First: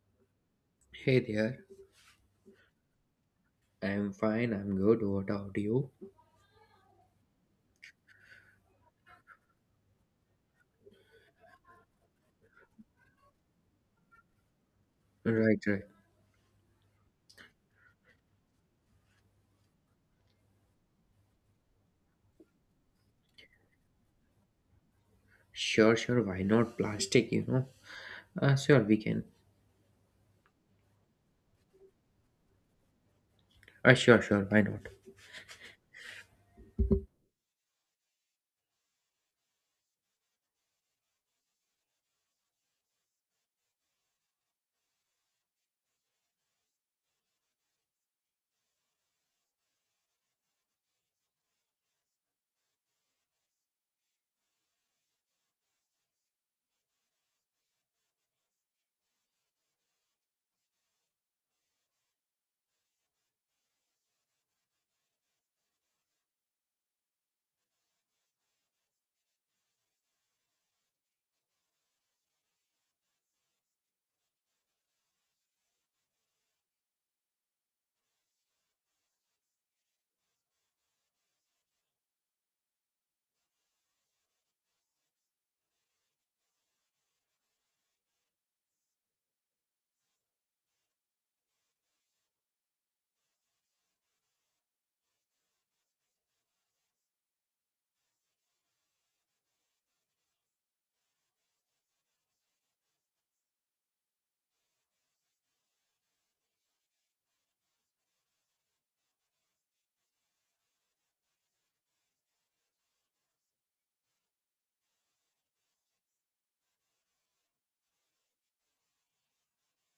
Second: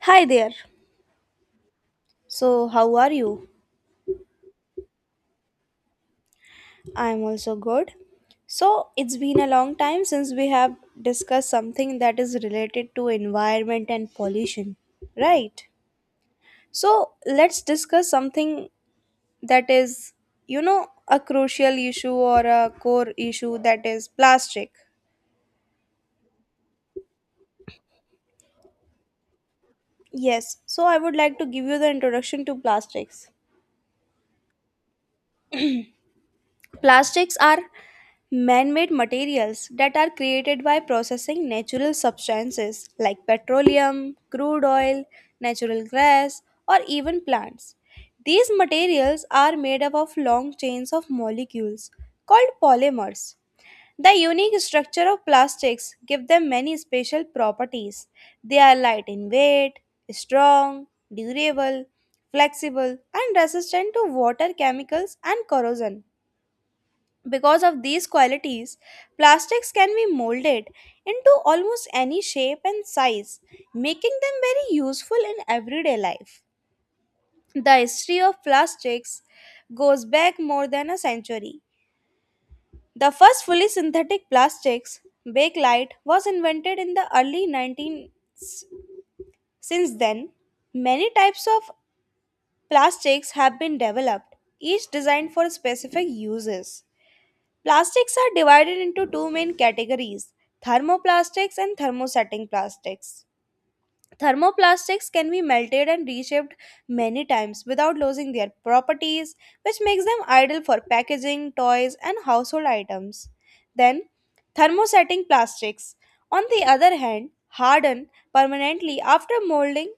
Hi there. Hey there. So, how are you? I'm fine. I'm good. What about you? I'm also good. So, it's been a long time since we have discussed something that is related to environment and pollution, Right, right? right. So, let's discuss something that is, a crucial issue or a core issue that is plastic. Sure, sure. Why not? Plastic, sure, we can. Yes. So, I would like to give you the introduction to plastics. Sure, sure. Why not? Plastics are man made materials that are created by processing natural substances like petroleum, crude oil, natural gas, or even plants. These materials are made up of long chains of molecules called polymers. The unique structure of plastics give them many special properties. They are light in weight, strong, durable, flexible, and resistant to water, chemicals, and corrosion. Because of these qualities, plastics can be molded into almost any shape and size, making them very useful in everyday life. The history of plastics goes back more than a century. The first fully synthetic plastics, bakelite, was invented in the early 19 since then. Many types of plastics have been developed, each designed for specific uses. Plastics are divided into two main categories thermoplastics and thermosetting plastics. Thermoplastics can be melted and reshaped many times without losing their properties, which makes them ideal for packaging, toys, and household items. Then, thermosetting plastics, on the other hand, harden permanently after molding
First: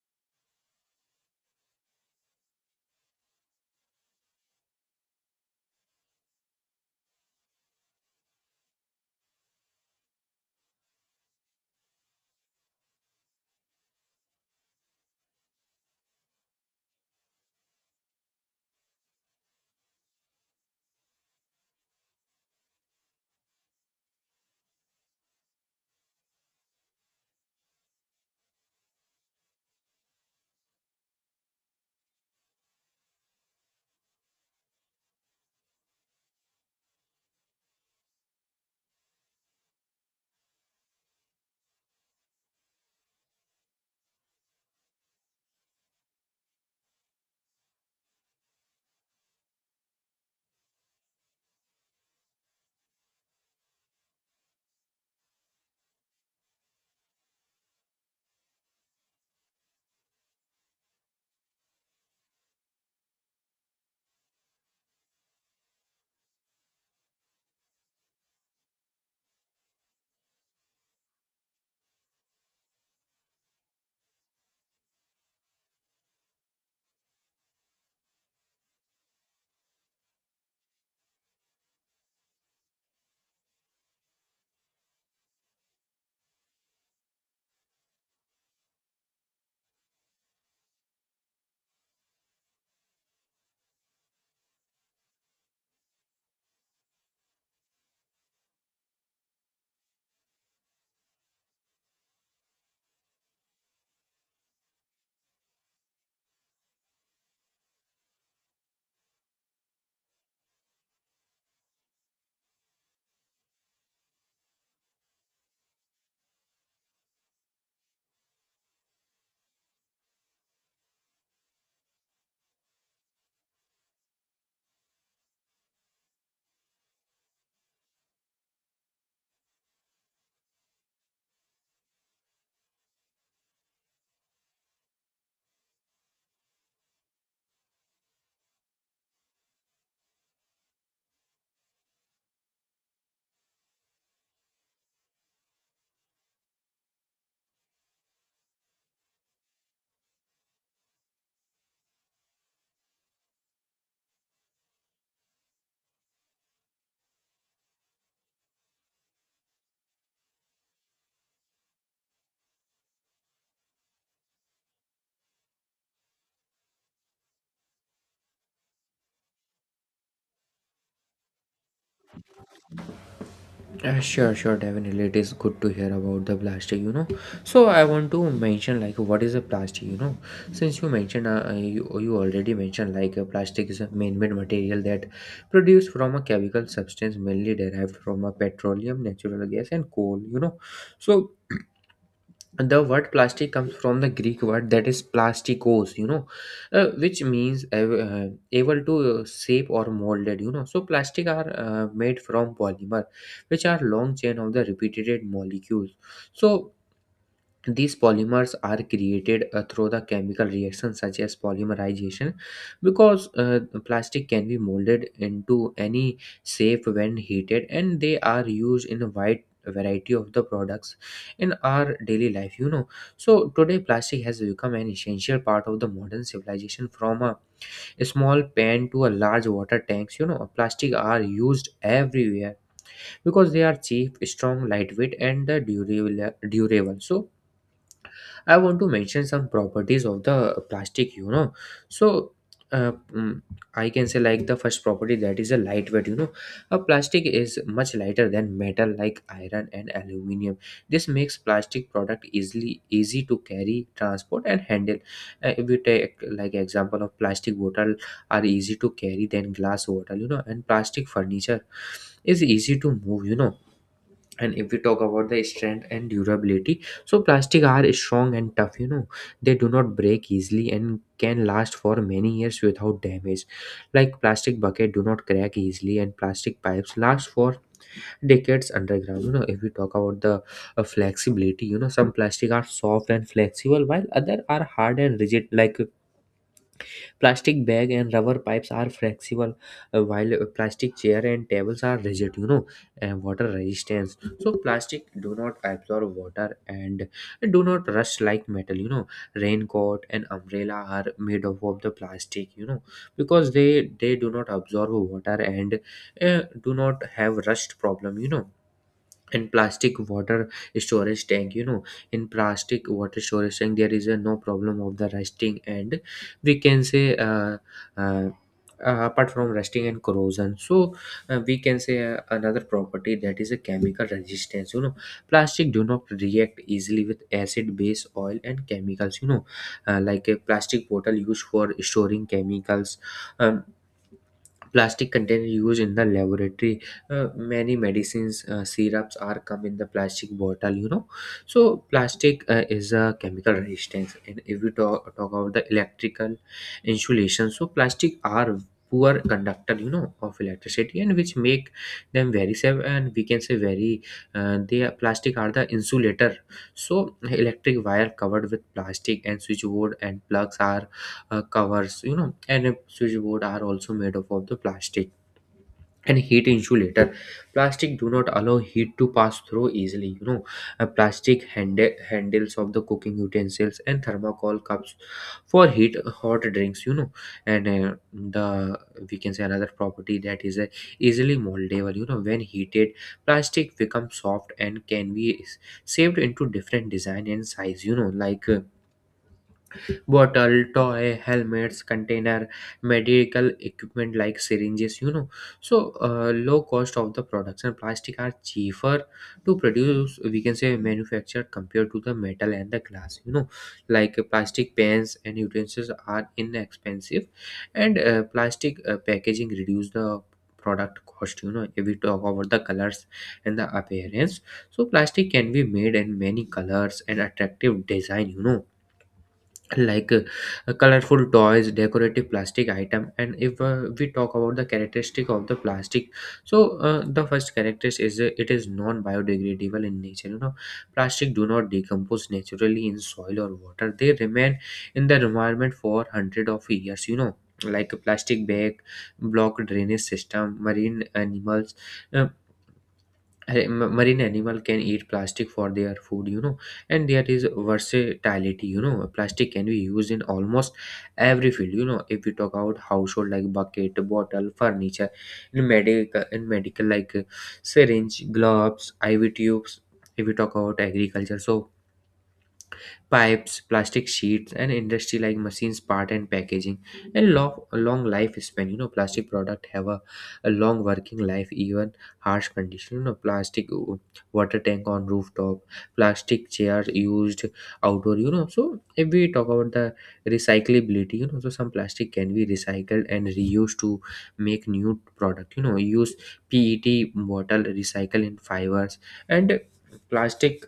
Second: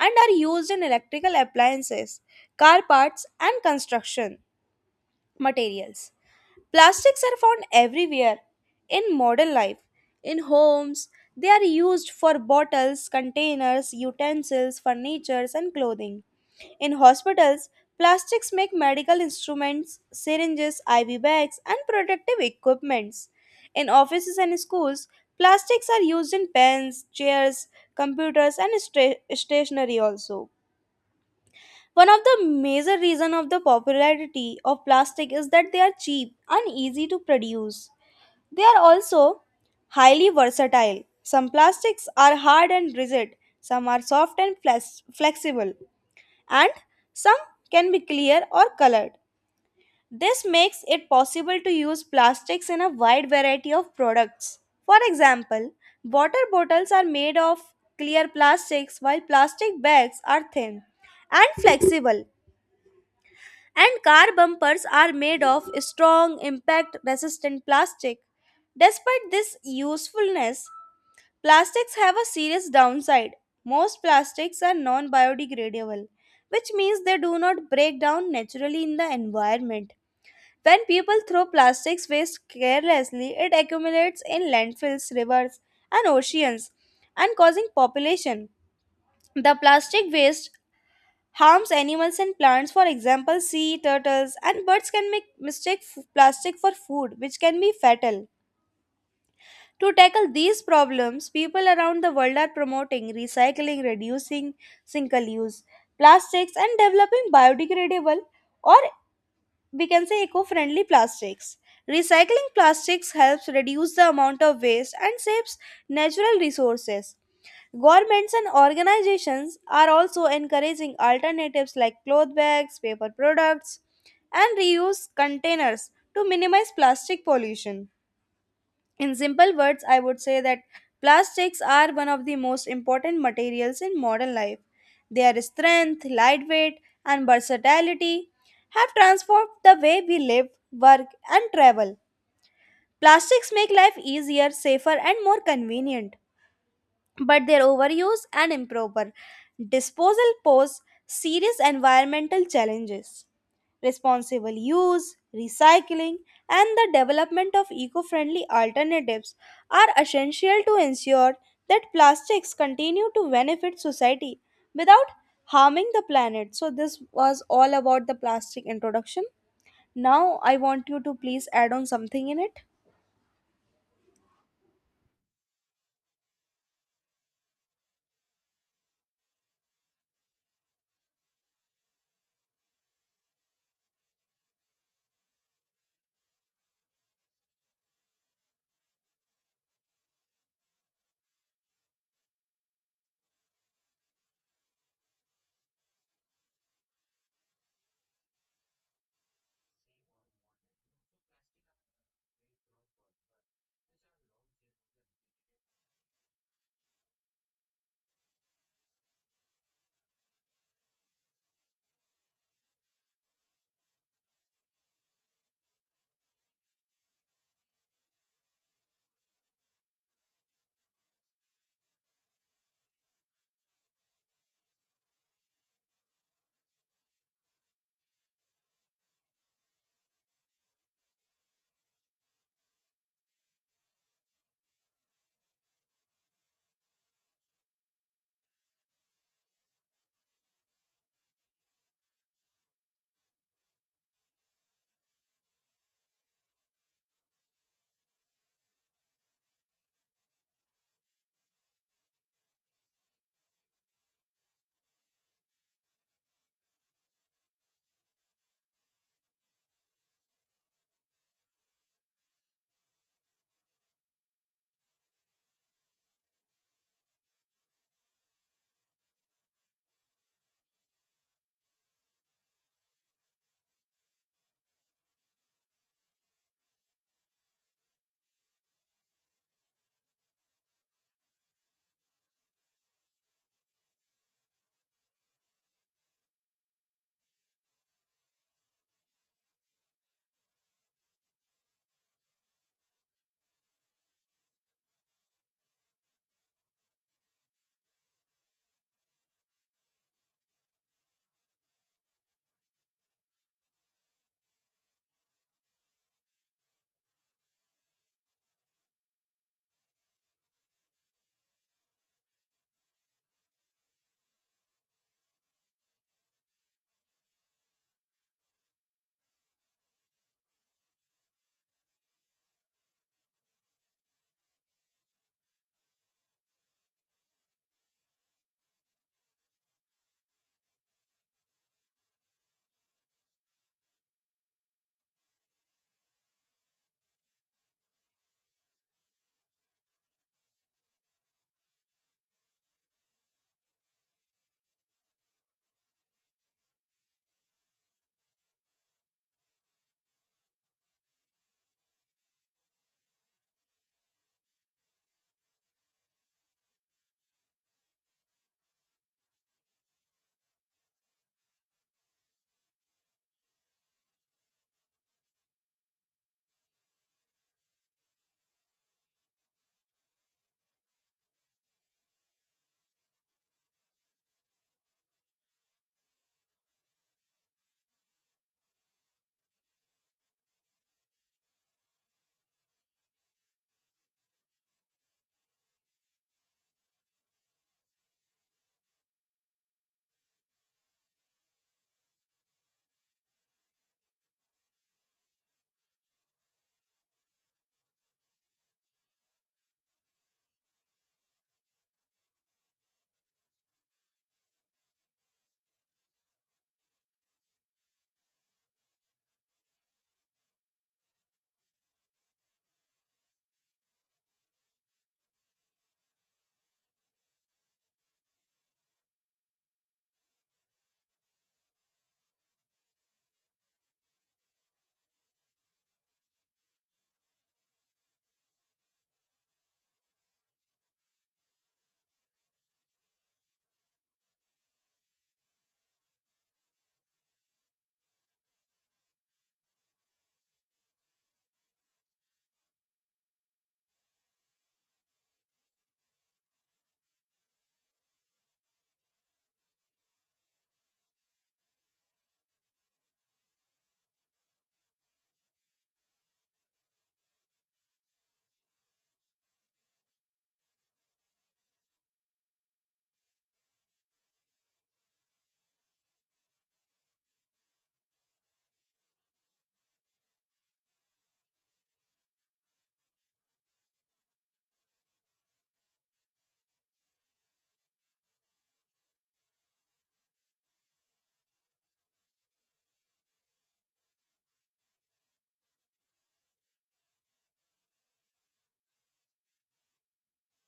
and are used in electrical appliances, car parts, and construction materials. Plastics are found everywhere in modern life. In homes, they are used for bottles, containers, utensils, furniture, and clothing. In hospitals, plastics make medical instruments, syringes, IV bags, and protective equipments. In offices and schools, plastics are used in pens, chairs, computers, and stationery also. One of the major reason of the popularity of plastic is that they are cheap and easy to produce. They are also highly versatile. Some plastics are hard and rigid, some are soft and flexible, and some can be clear or colored. This makes it possible to use plastics in a wide variety of products. For example, water bottles are made of clear plastics while plastic bags are thin and flexible and car bumpers are made of strong, impact resistant plastic. Despite this usefulness, plastics have a serious downside. Most plastics are non biodegradable, which means they do not break down naturally in the environment. When people throw plastics waste carelessly, it accumulates in landfills, rivers, and oceans and causing population. The plastic waste harms animals and plants for example sea turtles and birds can make mistake plastic for food which can be fatal. To tackle these problems people around the world are promoting recycling reducing single use plastics and developing biodegradable or we can say eco-friendly plastics. Recycling plastics helps reduce the amount of waste and saves natural resources. Governments and organizations are also encouraging alternatives like cloth bags, paper products, and reuse containers to minimize plastic pollution. In simple words, I would say that plastics are one of the most important materials in modern life. Their strength, lightweight, and versatility have transformed the way we live, work, and travel. Plastics make life easier, safer, and more convenient but their overuse and improper disposal pose serious environmental challenges. Responsible use, recycling, and the development of eco friendly alternatives are essential to ensure that plastics continue to benefit society without harming the planet. So, this was all about the plastic introduction. Now, I want you to please add on something in it. Sure, sure. Definitely, it is good to hear about the plastic, So I want to mention like what is a plastic, Since you mentioned, you already mentioned like plastic is a man-made material that produced from a chemical substance mainly derived from a petroleum, natural gas, and coal, So. The word plastic comes from the Greek word that is plasticos, which means able to shape or molded, so plastic are made from polymer which are long chain of the repeated molecules. So these polymers are created through the chemical reactions such as polymerization. Because plastic can be molded into any shape when heated and they are used in a wide variety of the products in our daily life, so today plastic has become an essential part of the modern civilization. From a small pan to a large water tanks, plastic are used everywhere because they are cheap, strong, lightweight, and durable. So I want to mention some properties of the plastic, you know. So, uh, mm, I can say like the first property that is a lightweight, you know. A plastic is much lighter than metal like iron and aluminium. This makes plastic product easily easy to carry, transport, and handle. If we take like example of plastic bottle are easy to carry than glass bottle, you know, and plastic furniture is easy to move, and if we talk about the strength and durability, so plastic are strong and tough, they do not break easily and can last for many years without damage, like plastic bucket do not crack easily and plastic pipes last for decades underground, if we talk about the flexibility, some plastic are soft and flexible while other are hard and rigid, like plastic bag and rubber pipes are flexible, while a plastic chair and tables are rigid, and water resistance. So plastic do not absorb water and do not rust like metal, raincoat and umbrella are made up of the plastic, because they do not absorb water and do not have rust problem, and plastic water storage tank, in plastic water storage tank there is a no problem of the rusting. And we can say uh, apart from rusting and corrosion, so we can say another property that is a chemical resistance, plastic do not react easily with acid, base, oil, and chemicals, like a plastic bottle used for storing chemicals, um, plastic container used in the laboratory, many medicines, syrups are come in the plastic bottle, so plastic is a chemical resistance. And if we talk about the electrical insulation, so plastic are poor conductor, of electricity, and which make them very safe, and we can say very plastic are the insulator. So electric wire covered with plastic, and switchboard and plugs are covers, and a switchboard are also made up of the plastic. And heat insulator, plastic do not allow heat to pass through easily, a plastic handles of the cooking utensils and thermocol cups for heat hot drinks, and the we can say another property that is easily moldable, when heated plastic becomes soft and can be saved into different design and size, like bottle, toy, helmets, container, medical equipment like syringes, so low cost of the products, and plastic are cheaper to produce, we can say manufacture, compared to the metal and the glass, like plastic pans and utensils are inexpensive, and plastic packaging reduce the product cost, if we talk about the colors and the appearance, so plastic can be made in many colors and attractive design, like colorful toys, decorative plastic item. And if we talk about the characteristic of the plastic, so the first characteristic is it is non biodegradable in nature, plastic do not decompose naturally in soil or water, they remain in the environment for hundred of years, like a plastic bag, block drainage system, marine animals, uh, Hey, marine animal can eat plastic for their food, and there is versatility, plastic can be used in almost every field, if we talk about household like bucket, bottle, furniture, in medical like syringe, gloves, IV tubes. If we talk about agriculture, so pipes, plastic sheets, and industry like machines, part and packaging, and long, long lifespan. You know, plastic product have a long working life, even harsh condition. You know, plastic water tank on rooftop, plastic chairs used outdoor. You know, so if we talk about the recyclability, you know, so some plastic can be recycled and reused to make new product. You know, use PET bottle, recycle in fibers, and plastic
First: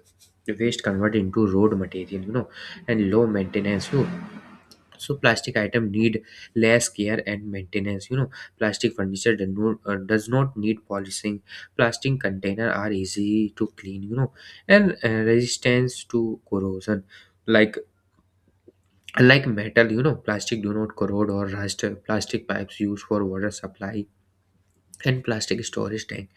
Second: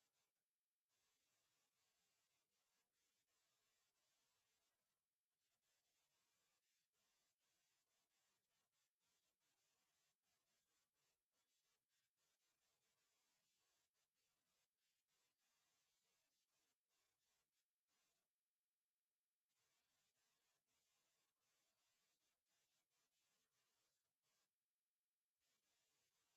waste convert into road material, and low maintenance, you know. So plastic item need less care and maintenance, plastic furniture does not need polishing, plastic container are easy to clean, and resistance to corrosion, like like metal, plastic do not corrode or rust. Plastic pipes used for water supply and plastic storage tank.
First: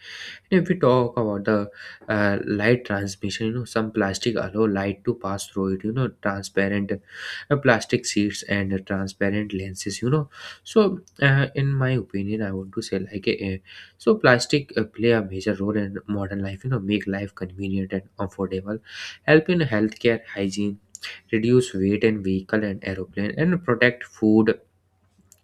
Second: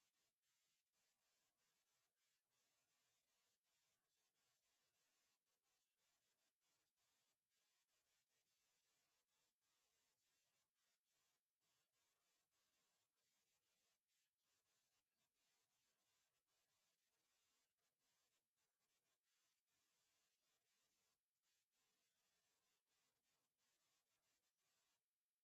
If we talk about the light transmission, you know, some plastic allow light to pass through it, you know, transparent plastic sheets and transparent lenses, you know. So, in my opinion, I want to say like, so plastic play a major role in modern life, you know, make life convenient and affordable, help in healthcare, hygiene, reduce weight in vehicle and aeroplane, and protect food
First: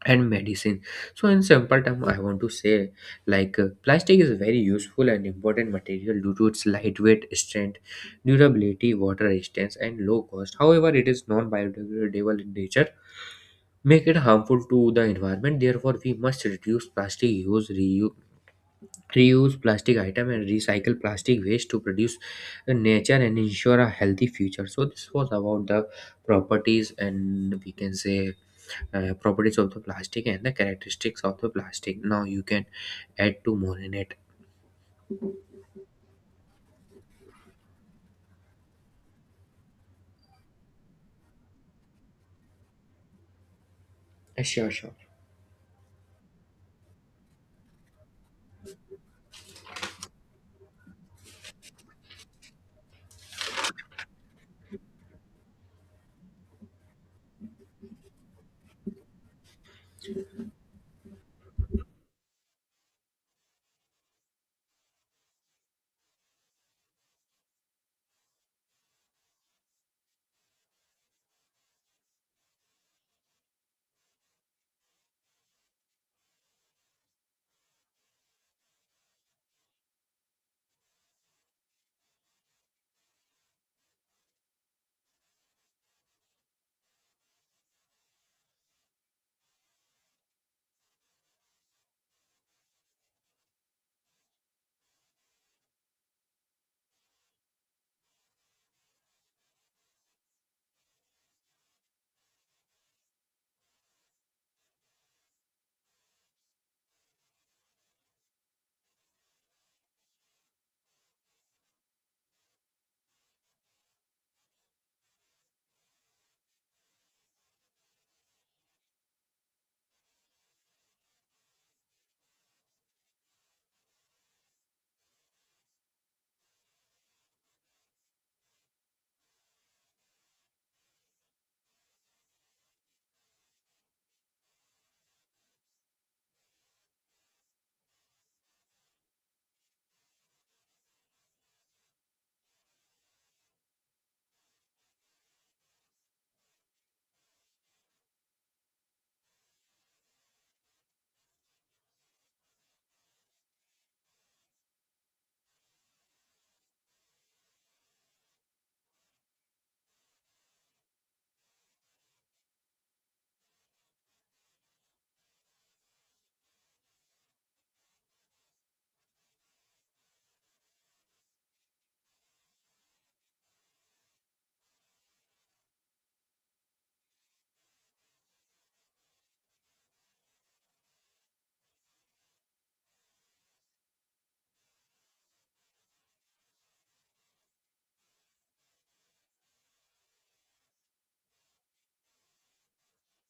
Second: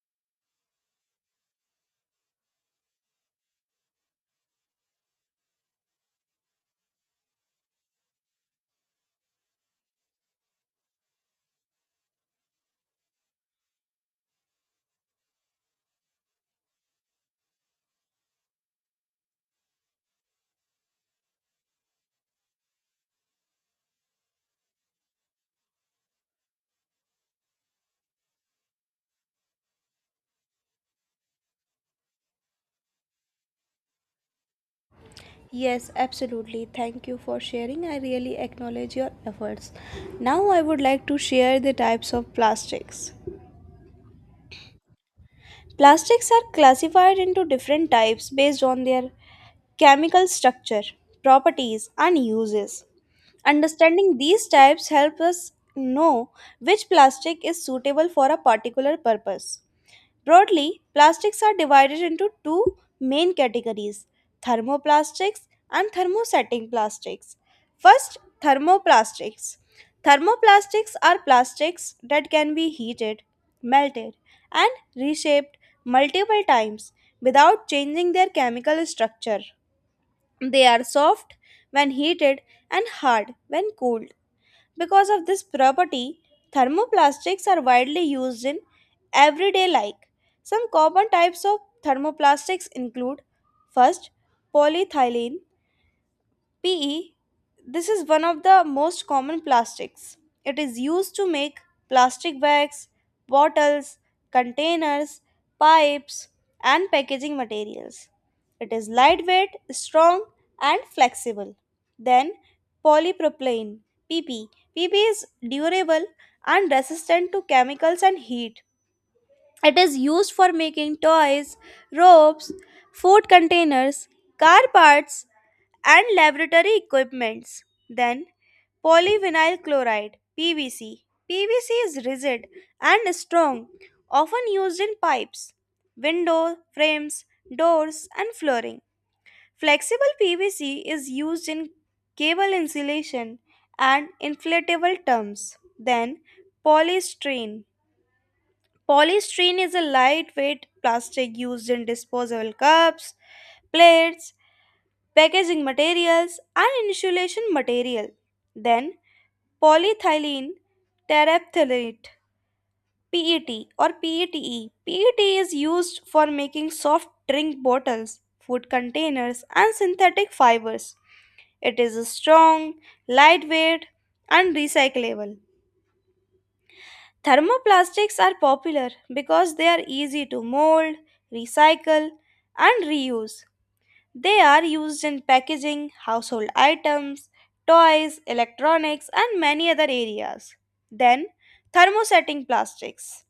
and medicine. So in simple term I want to say like plastic is a very useful and important material due to its lightweight, strength, durability, water resistance, and low cost. However, it is non-biodegradable in nature, make it harmful to the environment. Therefore we must reduce plastic use, reuse plastic item, and recycle plastic waste to produce the nature and ensure a healthy future. So this was about the properties, and we can say properties of the plastic and the characteristics of the plastic. Now you can add two more in it. Yes, absolutely. Thank you for sharing. I really acknowledge your efforts. Now, I would like to share the types of plastics. Sure, sure. Plastics are classified into different types based on their chemical structure, properties, and uses. Understanding these types helps us know which plastic is suitable for a particular purpose. Broadly, plastics are divided into two main categories thermoplastics and thermosetting plastics. First, thermoplastics. Thermoplastics are plastics that can be heated, melted, and reshaped multiple times without changing their chemical structure. They are soft when heated and hard when cooled. Because of this property, thermoplastics are widely used in everyday life. Some common types of thermoplastics include first polyethylene PE, this is one of the most common plastics. It is used to make plastic bags, bottles, containers, pipes, and packaging materials. It is lightweight, strong, and flexible. Then, polypropylene, PP. PP is durable and resistant to chemicals and heat. It is used for making toys, ropes, food containers, car parts, and laboratory equipments. Then, polyvinyl chloride PVC. PVC is rigid and strong, often used in pipes, window frames, doors, and flooring. Flexible PVC is used in cable insulation and inflatable terms. Then, polystyrene. Polystyrene is a lightweight plastic used in disposable cups, plates, packaging materials, and insulation material. Then, polyethylene terephthalate PET or PETE. PET is used for making soft drink bottles, food containers, and synthetic fibers. It is strong, lightweight, and recyclable. Thermoplastics are popular because they are easy to mold, recycle, and reuse. They are used in packaging, household items, toys, electronics, and many other areas. Then, thermosetting plastics.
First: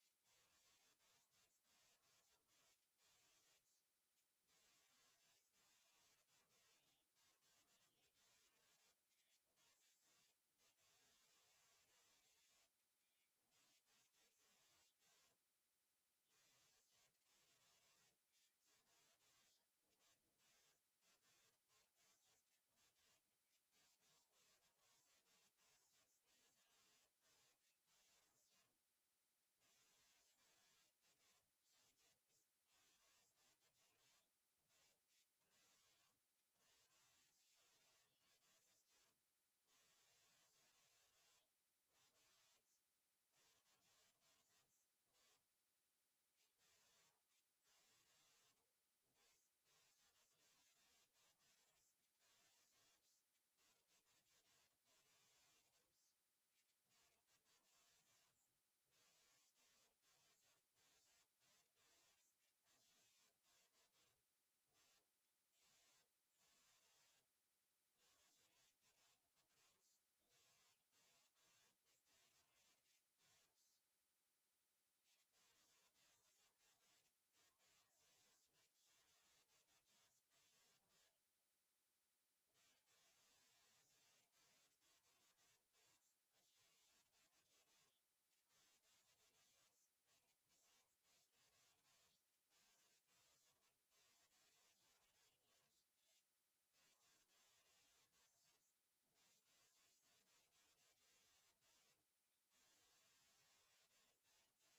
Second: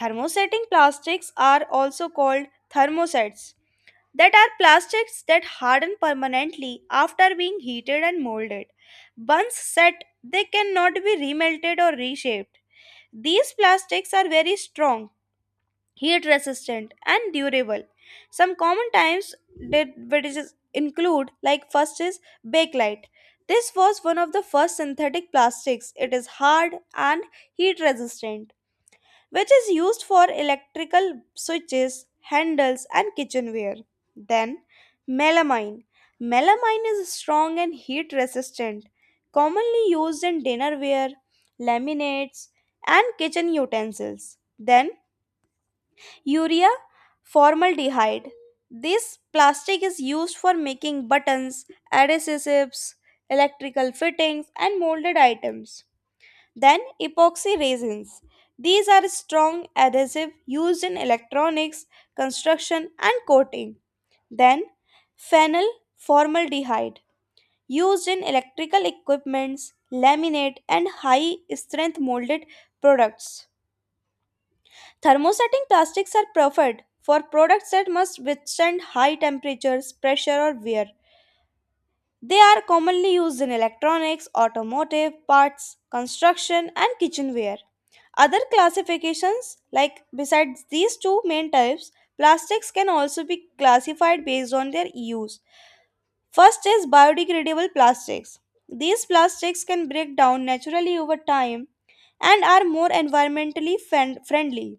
Thermosetting plastics are also called thermosets, that are plastics that harden permanently after being heated and molded. Once set, they cannot be remelted or reshaped. These plastics are very strong, heat resistant, and durable. Some common types that which is- include like first is bakelite. This was one of the first synthetic plastics. It is hard and heat resistant which is used for electrical switches, handles, and kitchenware. Then, melamine. Melamine is strong and heat resistant, commonly used in dinnerware, laminates, and kitchen utensils. Then, urea formaldehyde. This plastic is used for making buttons, adhesives, electrical fittings, and molded items. Then epoxy resins. These are strong adhesive used in electronics, construction and coating. Then phenyl formaldehyde used in electrical equipments, laminate and high strength molded products. Thermosetting plastics are preferred for products that must withstand high temperatures, pressure or wear. They are commonly used in electronics, automotive parts, construction, and kitchenware. Other classifications, like besides these two main types, plastics can also be classified based on their use. First is biodegradable plastics. These plastics can break down naturally over time and are more environmentally friendly.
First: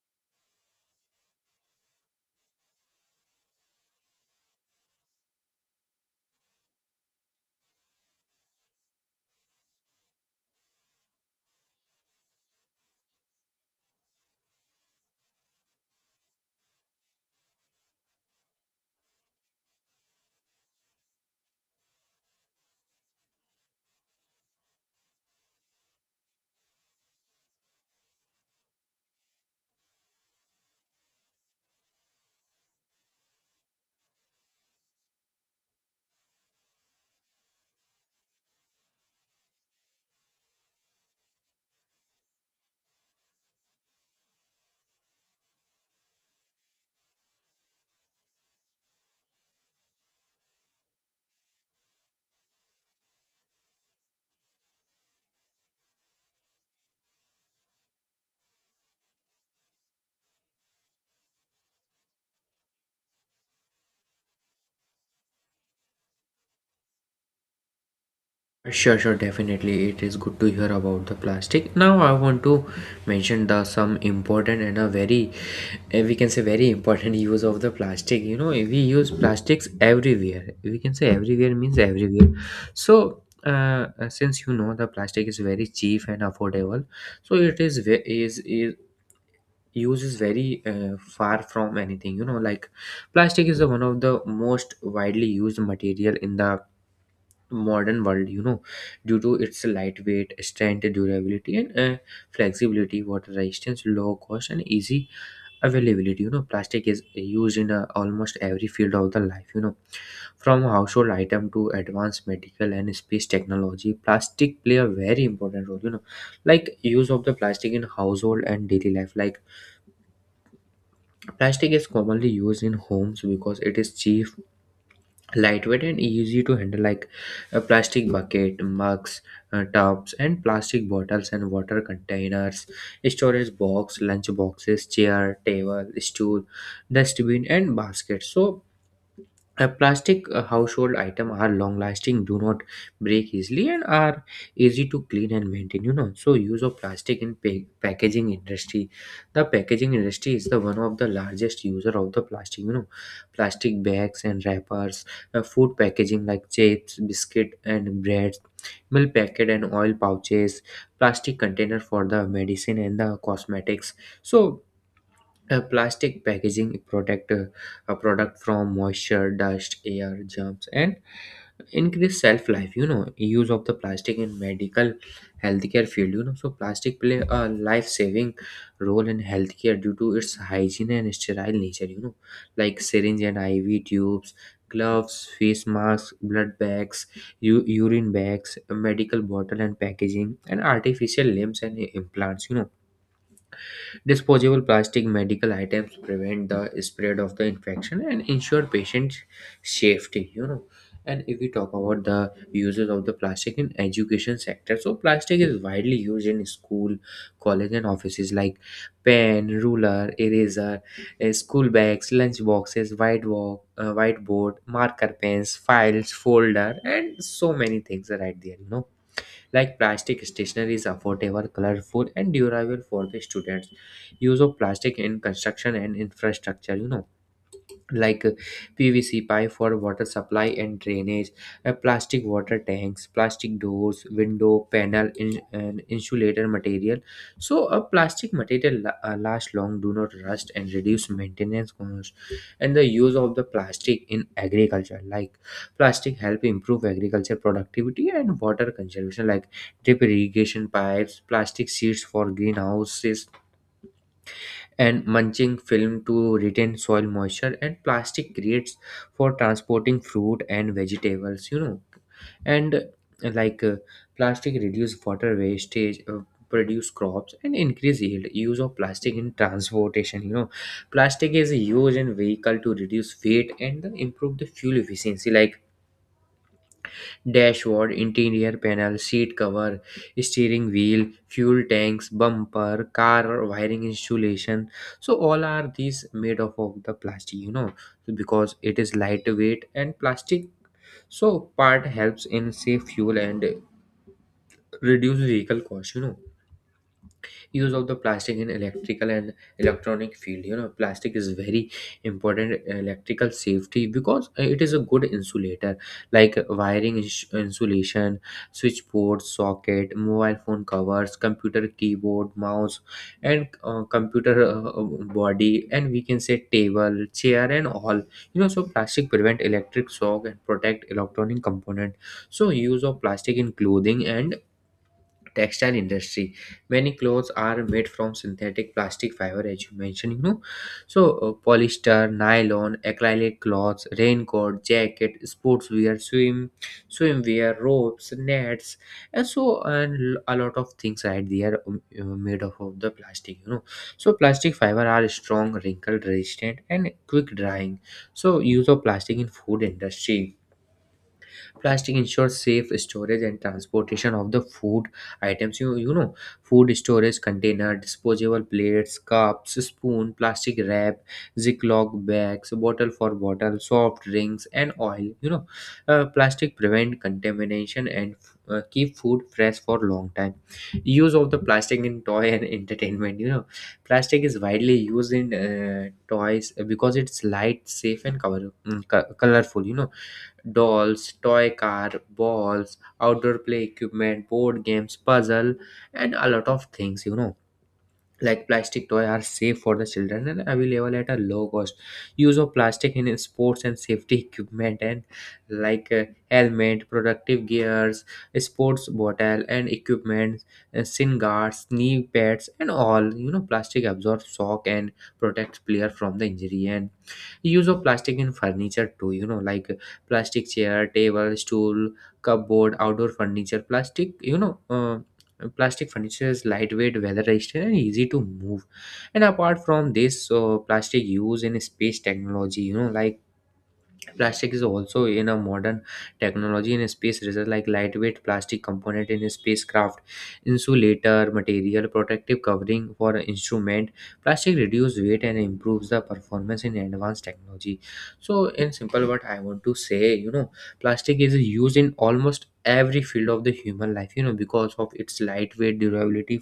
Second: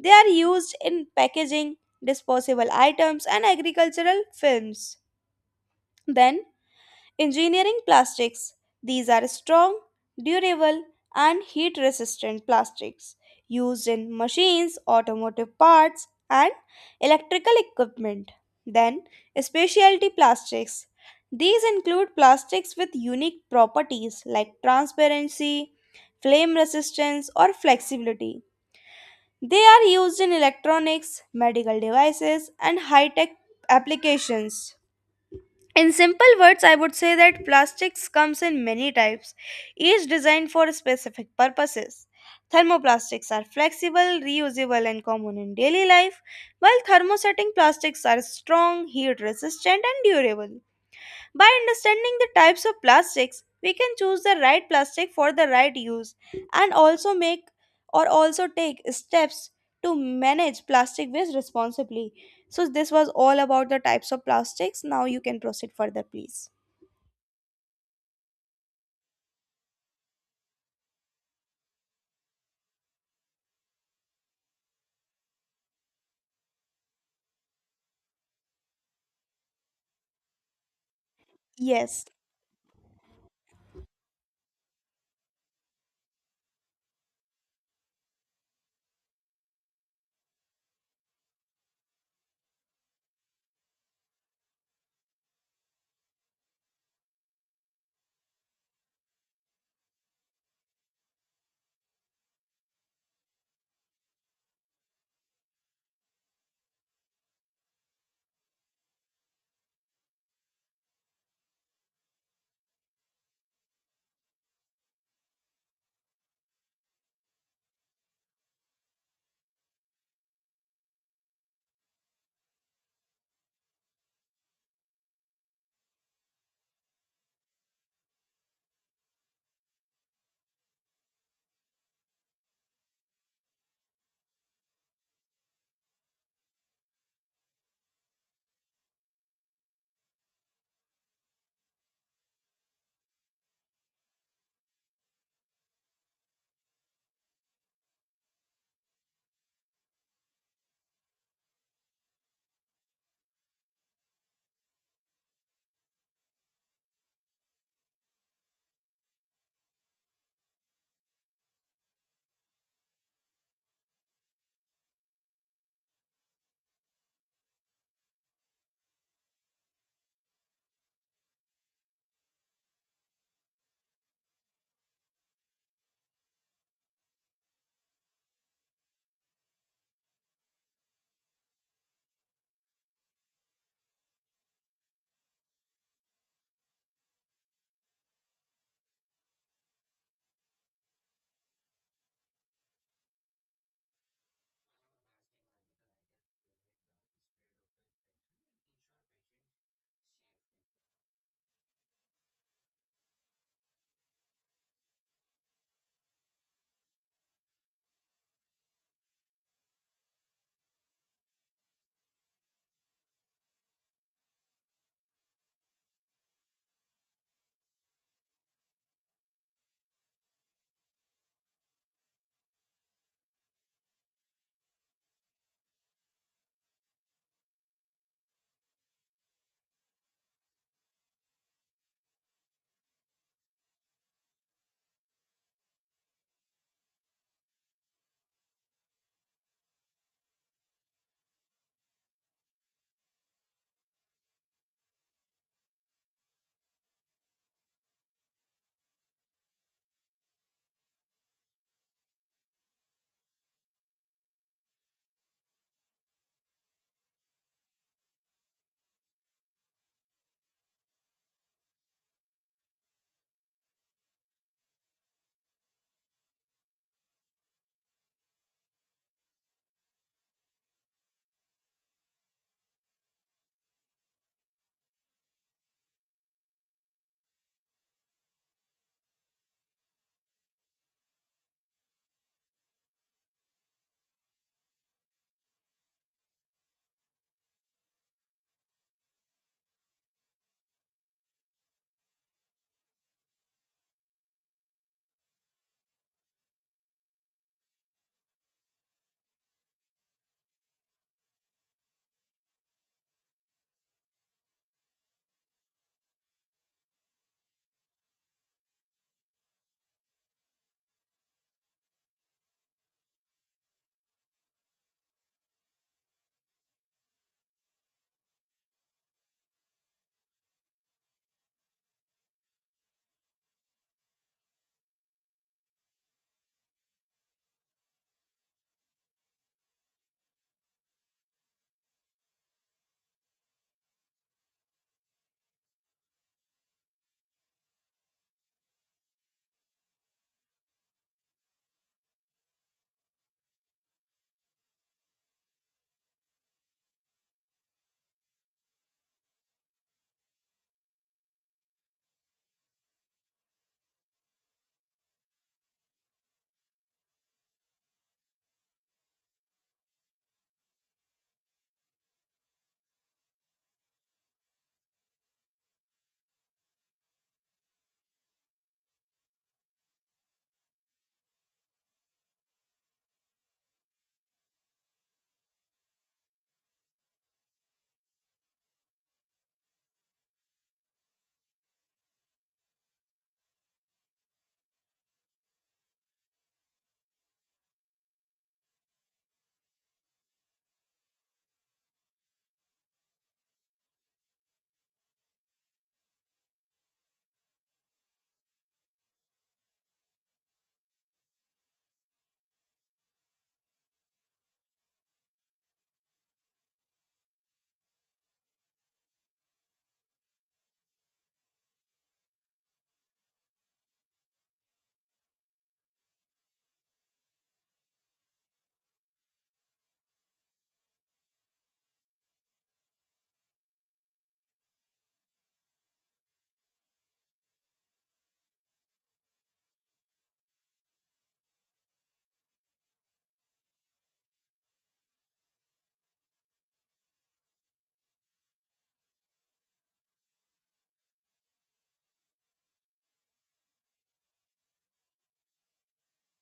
They are used in packaging, disposable items, and agricultural films. Then engineering plastics. These are strong, durable, and heat resistant plastics used in machines, automotive parts, and electrical equipment. Then, specialty plastics. These include plastics with unique properties like transparency, flame resistance, or flexibility. They are used in electronics, medical devices, and high tech applications. In simple words, I would say that plastics comes in many types, each designed for specific purposes. Thermoplastics are flexible, reusable, and common in daily life, while thermosetting plastics are strong, heat resistant, and durable. By understanding the types of plastics, we can choose the right plastic for the right use and also make or also take steps to manage plastic waste responsibly. So, this was all about the types of plastics. Now, you can proceed further, please. Sure, sure, definitely. It is good to hear about the plastic. Now I want to mention the some important and a very we can say very important use of the plastic. You know, we use plastics everywhere. We can say everywhere means Yes. everywhere. So since you know the plastic is very cheap and affordable, so it is ve- is use is very far from anything, you know. Like plastic is the one of the most widely used material in the modern world, you know, due to its lightweight, strength, durability, and flexibility, water resistance, low cost, and easy availability, you know. Plastic is used in almost every field of the life, you know, from household item to advanced medical and space technology. Plastic play a very important role, you know, like use of the plastic in household and daily life. Like plastic is commonly used in homes because it is cheap, lightweight, and easy to handle, like a plastic bucket, mugs, tubs, and plastic bottles and water containers, storage box, lunch boxes, chair, table, stool, dustbin, and baskets. So a plastic household item are long lasting, do not break easily, and are easy to clean and maintain. You know, so use of plastic in packaging industry. The packaging industry is the one of the largest user of the plastic. You know, plastic bags and wrappers, food packaging like chips, biscuit, and bread, milk packet and oil pouches, plastic container for the medicine and the cosmetics. So a plastic packaging protect a product from moisture, dust, air, germs, and increase shelf life. You know, use of the plastic in medical healthcare field. You know, so plastic play a life saving role in healthcare due to its hygiene and sterile nature. You know, like syringe and IV tubes, gloves, face masks, blood bags, urine bags, medical bottle and packaging, and artificial limbs and implants. You know, disposable plastic medical items prevent the spread of the infection and ensure patient safety, you know. And if we talk about the uses of the plastic in education sector, so plastic is widely used in school, college and offices like pen, ruler, eraser, school bags, lunch boxes, white walk, whiteboard, marker pens, files, folder and so many things are right there. Like plastic stationery is affordable, colorful, and durable for the students. Use of plastic in construction and infrastructure, you know, like PVC pipe for water supply and drainage, plastic water tanks, plastic doors, window panel, and insulator material. So a plastic material lasts long, do not rust, and reduce maintenance cost. And the use of the plastic in agriculture, like plastic, help improve agriculture productivity and water conservation, like drip irrigation pipes, plastic seeds for greenhouses and mulching film to retain soil moisture and plastic crates for transporting fruit and vegetables, you know, and like plastic reduce water wastage, produce crops and increase yield. Use of plastic in transportation, you know, plastic is used in vehicle to reduce weight and the improve the fuel efficiency like dashboard, interior panel, seat cover, steering wheel, fuel tanks, bumper, car wiring installation. So all are these made of the plastic, you know, so because it is lightweight and plastic. So part helps in save fuel and reduce vehicle cost, you know. Use of the plastic in electrical and electronic field, you know, plastic is very important in electrical safety because it is a good insulator like wiring insulation, switchboard socket, mobile phone covers, computer keyboard, mouse, and computer body, and we can say table, chair, and all, you know. So plastic prevent electric shock and protect electronic component. So use of plastic in clothing and textile industry, many clothes are made from synthetic plastic fiber as you mentioned, you know. So polyester, nylon, acrylic cloths, raincoat, jacket, sportswear, swimwear, ropes, nets, and so and a lot of things right there, made of the plastic, you know. So plastic fiber are strong, wrinkle resistant, and quick drying. So use of plastic in food industry, plastic ensures safe storage and transportation of the food items. You know, food storage container, disposable plates, cups, spoon, plastic wrap, Ziploc bags, bottle for bottle, soft drinks, and oil. You know, plastic prevent contamination and keep food fresh for long time. Use of the plastic in toy and entertainment. You know, plastic is widely used in toys because it's light, safe, and colorful. You know, dolls, toy car, balls, outdoor play equipment, board games, puzzle, and a lot of things, you know, like plastic toy are safe for the children and available at a low cost. Use of plastic in sports and safety equipment and like helmet, protective gears, sports bottle and equipment, shin guards, knee pads, and all, you know, plastic absorbs shock and protects player from the injury. And use of plastic in furniture too, you know, like plastic chair, table, stool, cupboard, outdoor furniture plastic, you know. Plastic furniture is lightweight, weather resistant, and easy to move. And apart from this, so plastic used in space technology, you know, like plastic is also in a modern technology in space research, like lightweight plastic component in a spacecraft, insulator material, protective covering for instrument. Plastic reduce weight and improves the performance in advanced technology. So in simple, what I want to say, you know, plastic is used in almost every field of the human life. You know, because of its lightweight, durability,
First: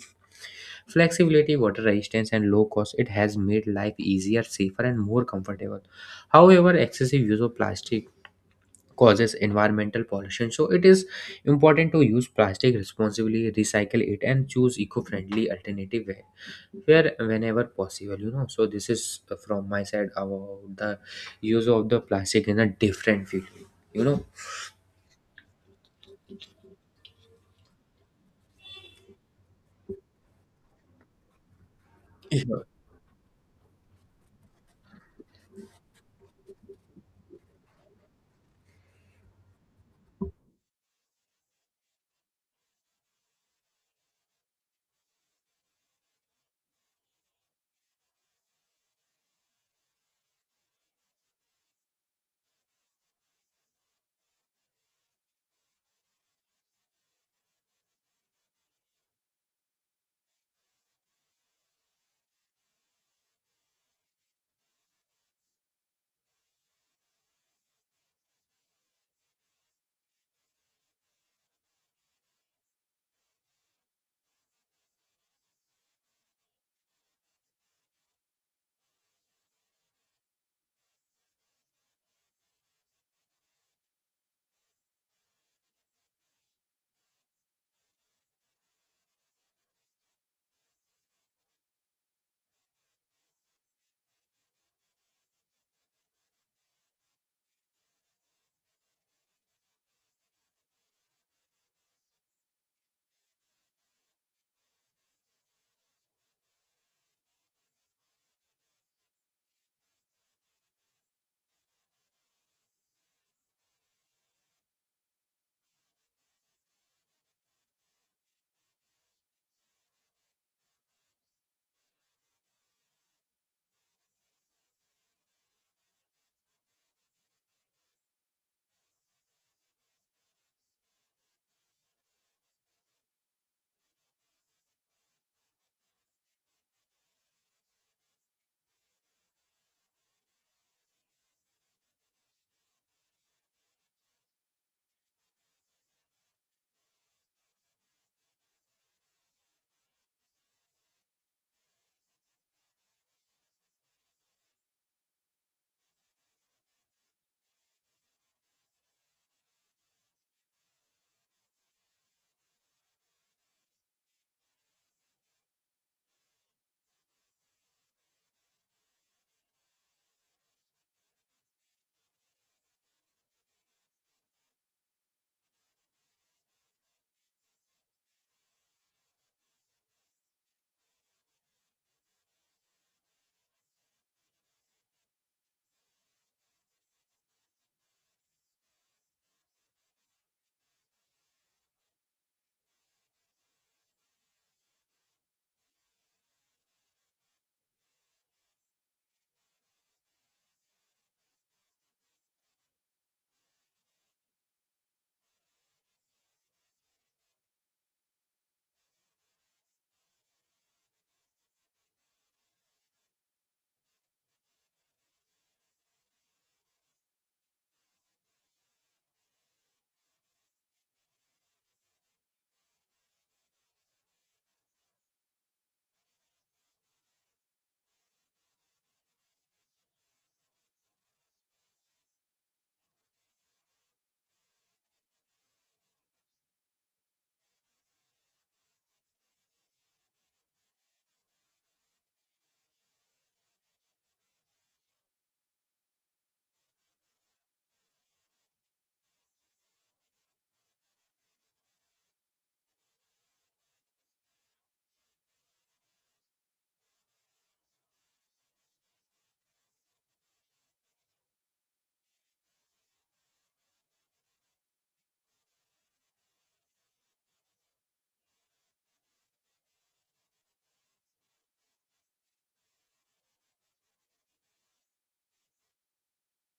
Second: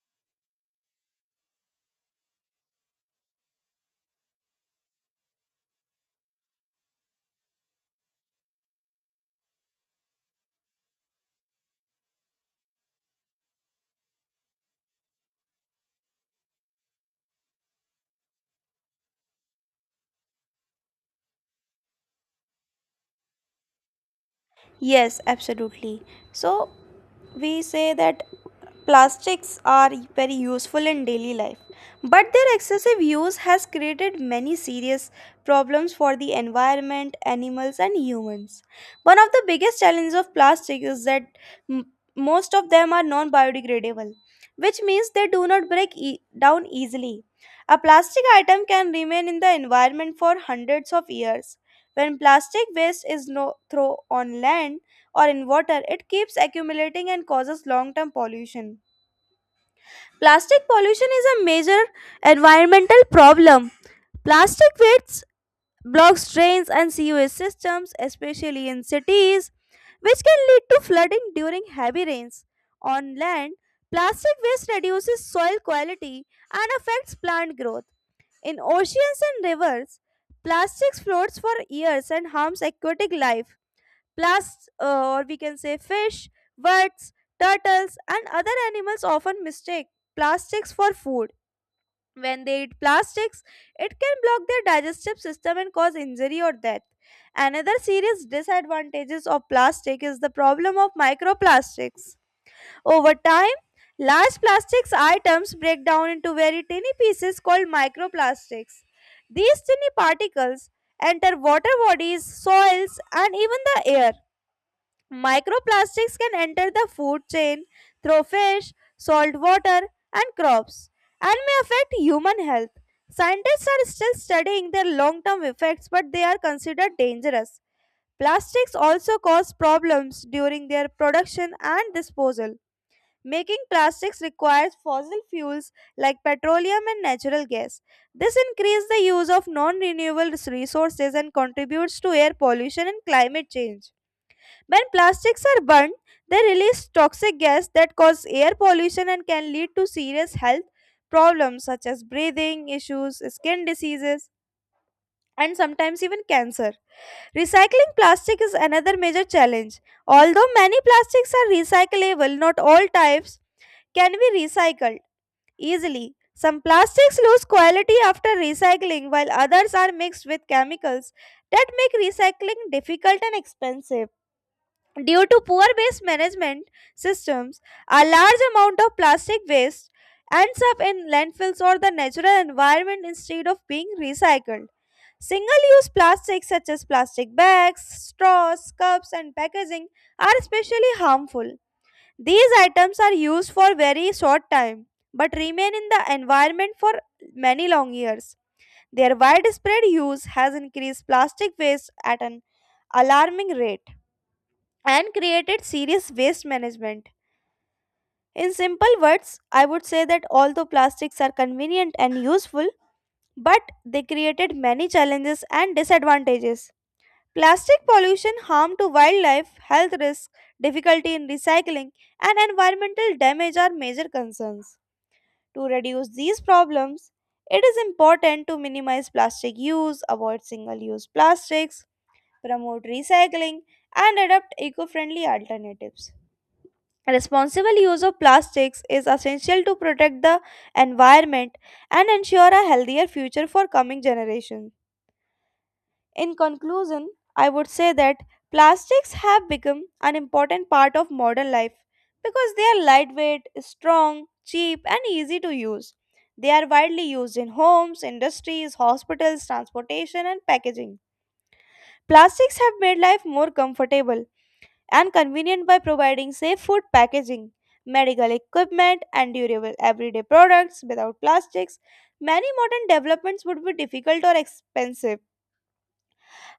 flexibility, water resistance, and low cost, it has made life easier, safer, and more comfortable. However, excessive use of plastic causes environmental pollution, so it is important to use plastic responsibly, recycle it, and choose eco-friendly alternative where whenever possible. You know, so this is from my side about the use of the plastic in a different field. You know. Yes, absolutely. So, we say that plastics are very useful in daily life, but their Yeah. excessive use has created many serious problems for the environment, animals, and humans. One of the biggest challenges of plastic is that m- most of them are non biodegradable, which means they do not break down easily. A plastic item can remain in the environment for hundreds of years when plastic waste is no thrown on land or in water, it keeps accumulating and causes long term pollution. Plastic pollution is a major environmental problem. Plastic waste blocks drains and sewage systems, especially in cities, which can lead to flooding during heavy rains. On land, plastic waste reduces soil quality and affects plant growth. In oceans and rivers, plastics floats for years and harms aquatic life. Or we can say fish, birds, turtles, and other animals often mistake plastics for food. When they eat plastics, it can block their digestive system and cause injury or death. Another serious disadvantages of plastic is the problem of microplastics. Over time, large plastics items break down into very tiny pieces called microplastics. These tiny particles enter water bodies, soils, and even the air. Microplastics can enter the food chain through fish, salt water, and crops, and may affect human health. Scientists are still studying their long term effects, but they are considered dangerous. Plastics also cause problems during their production and disposal. Making plastics requires fossil fuels like petroleum and natural gas. This increases the use of non renewable resources and contributes to air pollution and climate change. When plastics are burned, they release toxic gas that cause air pollution and can lead to serious health problems such as breathing issues, skin diseases, and sometimes even cancer. Recycling plastic is another major challenge. Although many plastics are recyclable, not all types can be recycled easily. Some plastics lose quality after recycling, while others are mixed with chemicals that make recycling difficult and expensive. Due to poor waste management systems, a large amount of plastic waste ends up in landfills or the natural environment instead of being recycled. Single use plastics such as plastic bags, straws, cups, and packaging are especially harmful. These items are used for very short time but remain in the environment for many long years. Their widespread use has increased plastic waste at an alarming rate and created serious waste management. In simple words, I would say that although plastics are convenient and useful, but they created many challenges and disadvantages. Plastic pollution, harm to wildlife, health risk, difficulty in recycling, and environmental damage are major concerns. To reduce these problems, it is important to minimize plastic use, avoid single use plastics, promote recycling, and adopt eco friendly alternatives. Responsible use of plastics is essential to protect the environment and ensure a healthier future for coming generations. In conclusion, I would say that plastics have become an important part of modern life because they are lightweight, strong, cheap, and easy to use. They are widely used in homes, industries, hospitals, transportation, and packaging. Plastics have made life more comfortable and convenient by providing safe food packaging, medical equipment, and durable everyday products. Without plastics, many modern developments would be difficult or expensive.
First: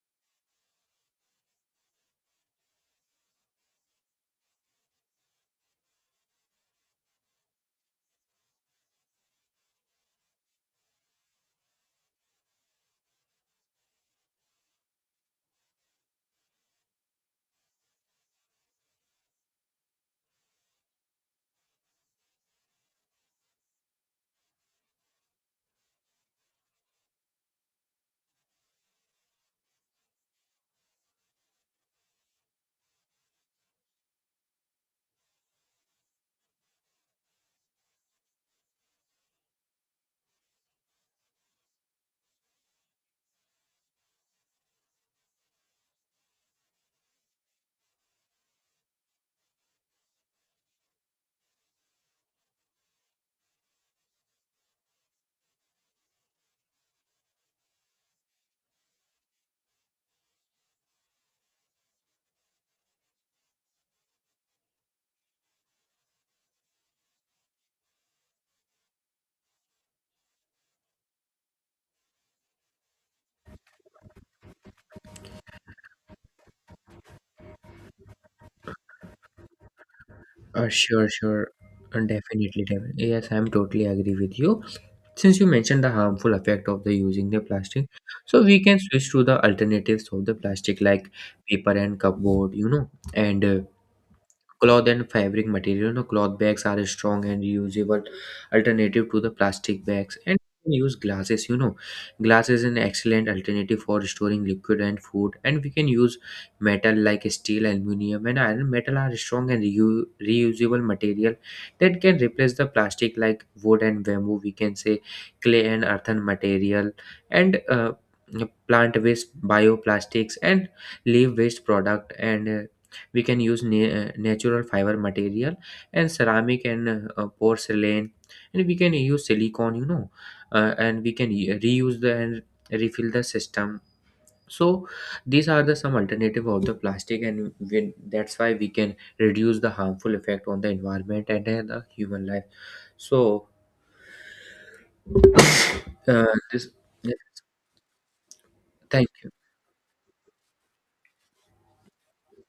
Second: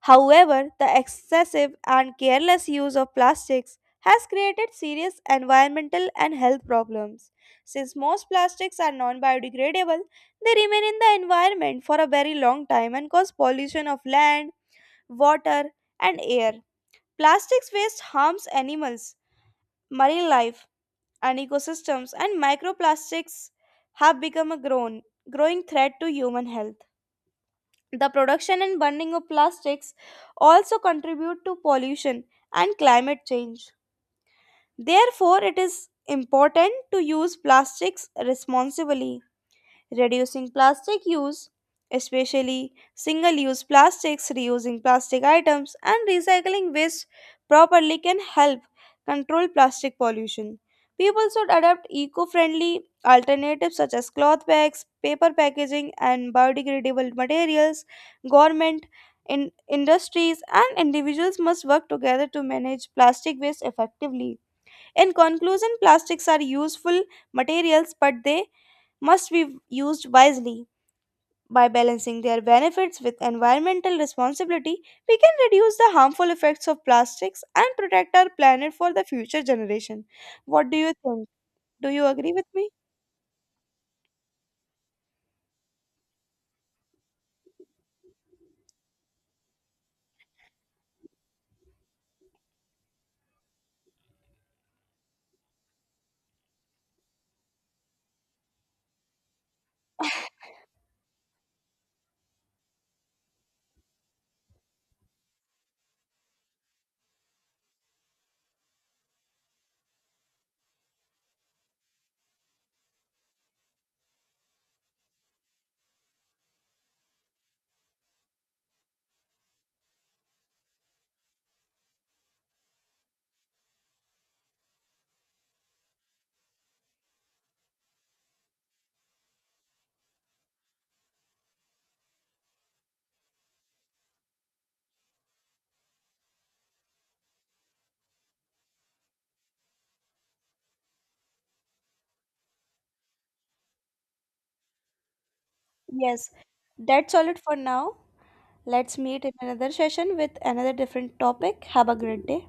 However, the excessive and careless use of plastics has created serious environmental and health problems. Since most plastics are non biodegradable, they remain in the environment for a very long time and cause pollution of land, water, and air. Plastics waste harms animals, marine life, and ecosystems, and microplastics have become a growing threat to human health. The production and burning of plastics also contribute to pollution and climate change. Therefore, it is important to use plastics responsibly reducing plastic use, especially single use plastics, reusing plastic items, and recycling waste properly can help control plastic pollution. People should adopt eco friendly alternatives such as cloth bags, paper packaging, and biodegradable materials. Government, in industries, and individuals must work together to manage plastic waste effectively. In conclusion, plastics are useful materials, but they must be used wisely. By balancing their benefits with environmental responsibility, we can reduce the harmful effects of plastics and protect our planet for the future generation. What do you Sure, think? sure. Do you agree with Definitely, me? definitely. Yes, I'm totally agree with you. Since you mentioned the harmful effect of the using the plastic, so we can switch to the alternatives of the plastic like paper and cardboard, you know, and cloth and fabric material, you know, cloth bags are a strong and reusable alternative to the plastic bags. And you can use glasses, you know, glass is an excellent alternative for storing liquid and food. And we can use metal like steel, aluminium, and iron. Metal are strong and reusable material that can replace the plastic like wood and bamboo. We can say clay and earthen material, and plant waste, bioplastics, and leaf waste product, and we can use natural fiber material and ceramic and porcelain, and we can use silicone, you know. And we can reuse the and refill the system. So these are the some alternative of the plastic, and when, that's why we can reduce the harmful effect on the environment and the human life. So Yes. this That's all it for now. Let's thank meet in another session with another different topic. Have a great day.